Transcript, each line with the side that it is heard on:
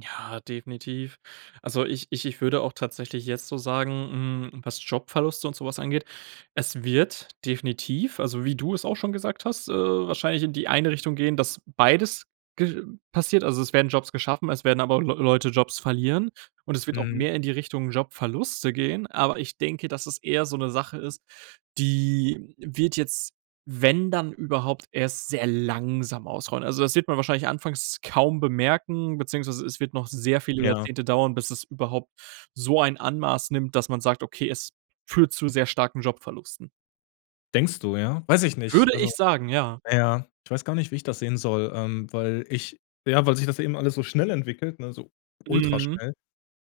right: Ja, definitiv. Also, ich ich ich würde auch tatsächlich jetzt so sagen, hm, was Jobverluste und so was angeht, es wird definitiv, also, wie du es auch schon gesagt hast, äh, wahrscheinlich in die eine Richtung gehen, dass beides ge passiert. Also, es werden Jobs geschaffen, es werden aber Leu Leute Jobs verlieren und es wird auch
left: Mhm.
right: mehr in die Richtung Jobverluste gehen. Aber ich denke, dass es eher so 'ne Sache ist, die wird jetzt, wenn dann überhaupt, erst sehr langsam ausrollen. Also, das wird man wahrscheinlich anfangs kaum bemerken, beziehungsweise es wird noch sehr viele
left: Ja.
right: Jahrzehnte dauern, bis es überhaupt so ein Ausmaß nimmt, dass man sagt: „Okay, es führt zu sehr starken Jobverlusten.“
left: Denkst du, ja? Weiß ich nicht.
right: Würde
left: Also
right: ich sagen, ja.
left: na ja, ich weiß gar nicht, wie ich das sehen soll, ähm, weil ich ja, weil sich das eben alles so schnell entwickelt, ne, so
right: Mhm.
left: ultraschnell.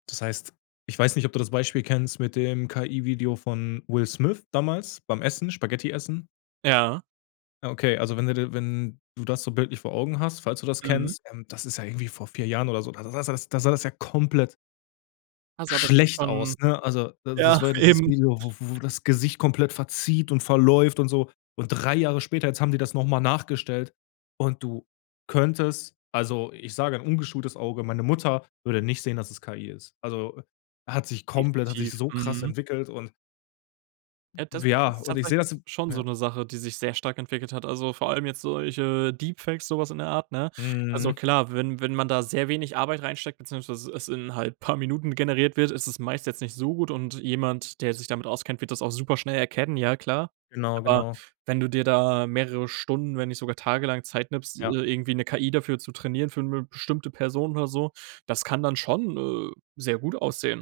left: Das heißt, ich weiß nicht, ob du das Beispiel kennst mit dem KI-Video von Will Smith damals beim Essen, Spaghetti essen?
right: Ja.
left: Ja, okay, also wenn du de wenn du das so bildlich vor Augen hast, falls du das
right: Mhm.
left: kennst, ähm, das ist ja irgendwie vor 4 Jahren oder so, da da da sah das da sah das ja komplett
right: Heißt aber, das
left: schlecht
right: kann
left: aus,
right: schon
left: ne? Also,
right: ja,
left: das war ja dieses
right: eben.
left: Video, w wo das Gesicht komplett verzieht und verläuft und so. Und 3 Jahre später, jetzt haben die das noch mal nachgestellt und du könntest also, ich sage 'n ungeschultes Auge meine Mutter würde nicht sehen, dass es KI ist. Also, hat sich komplett hat sich
right: Definitiv,
left: so krass
right: mhm.
left: entwickelt und
right: Ja, das
left: W ja,
right: ist
left: und ich sehe
right: tatsächlich
left: das
right: s schon so
left: ja.
right: 'ne Sache, die sich sehr stark entwickelt hat. Also, vor allem jetzt solche Deepfakes, sowas in der Art, ne? Also
left: Mhm.
right: klar, wenn wenn man da sehr wenig Arbeit reinsteckt, beziehungsweise es in halt paar Minuten generiert wird, ist es meist jetzt nicht so gut und jemand, der sich damit auskennt, wird das auch super schnell erkennen, ja klar.
left: Genau,
right: Aber,
left: genau.
right: wenn du dir da mehrere Stunden, wenn nicht sogar tagelang Zeit nimmst, äh,
left: Ja.
right: irgendwie 'ne KI dafür zu trainieren, für 'ne bestimmte Person oder so, das kann dann schon, äh, sehr gut aussehen.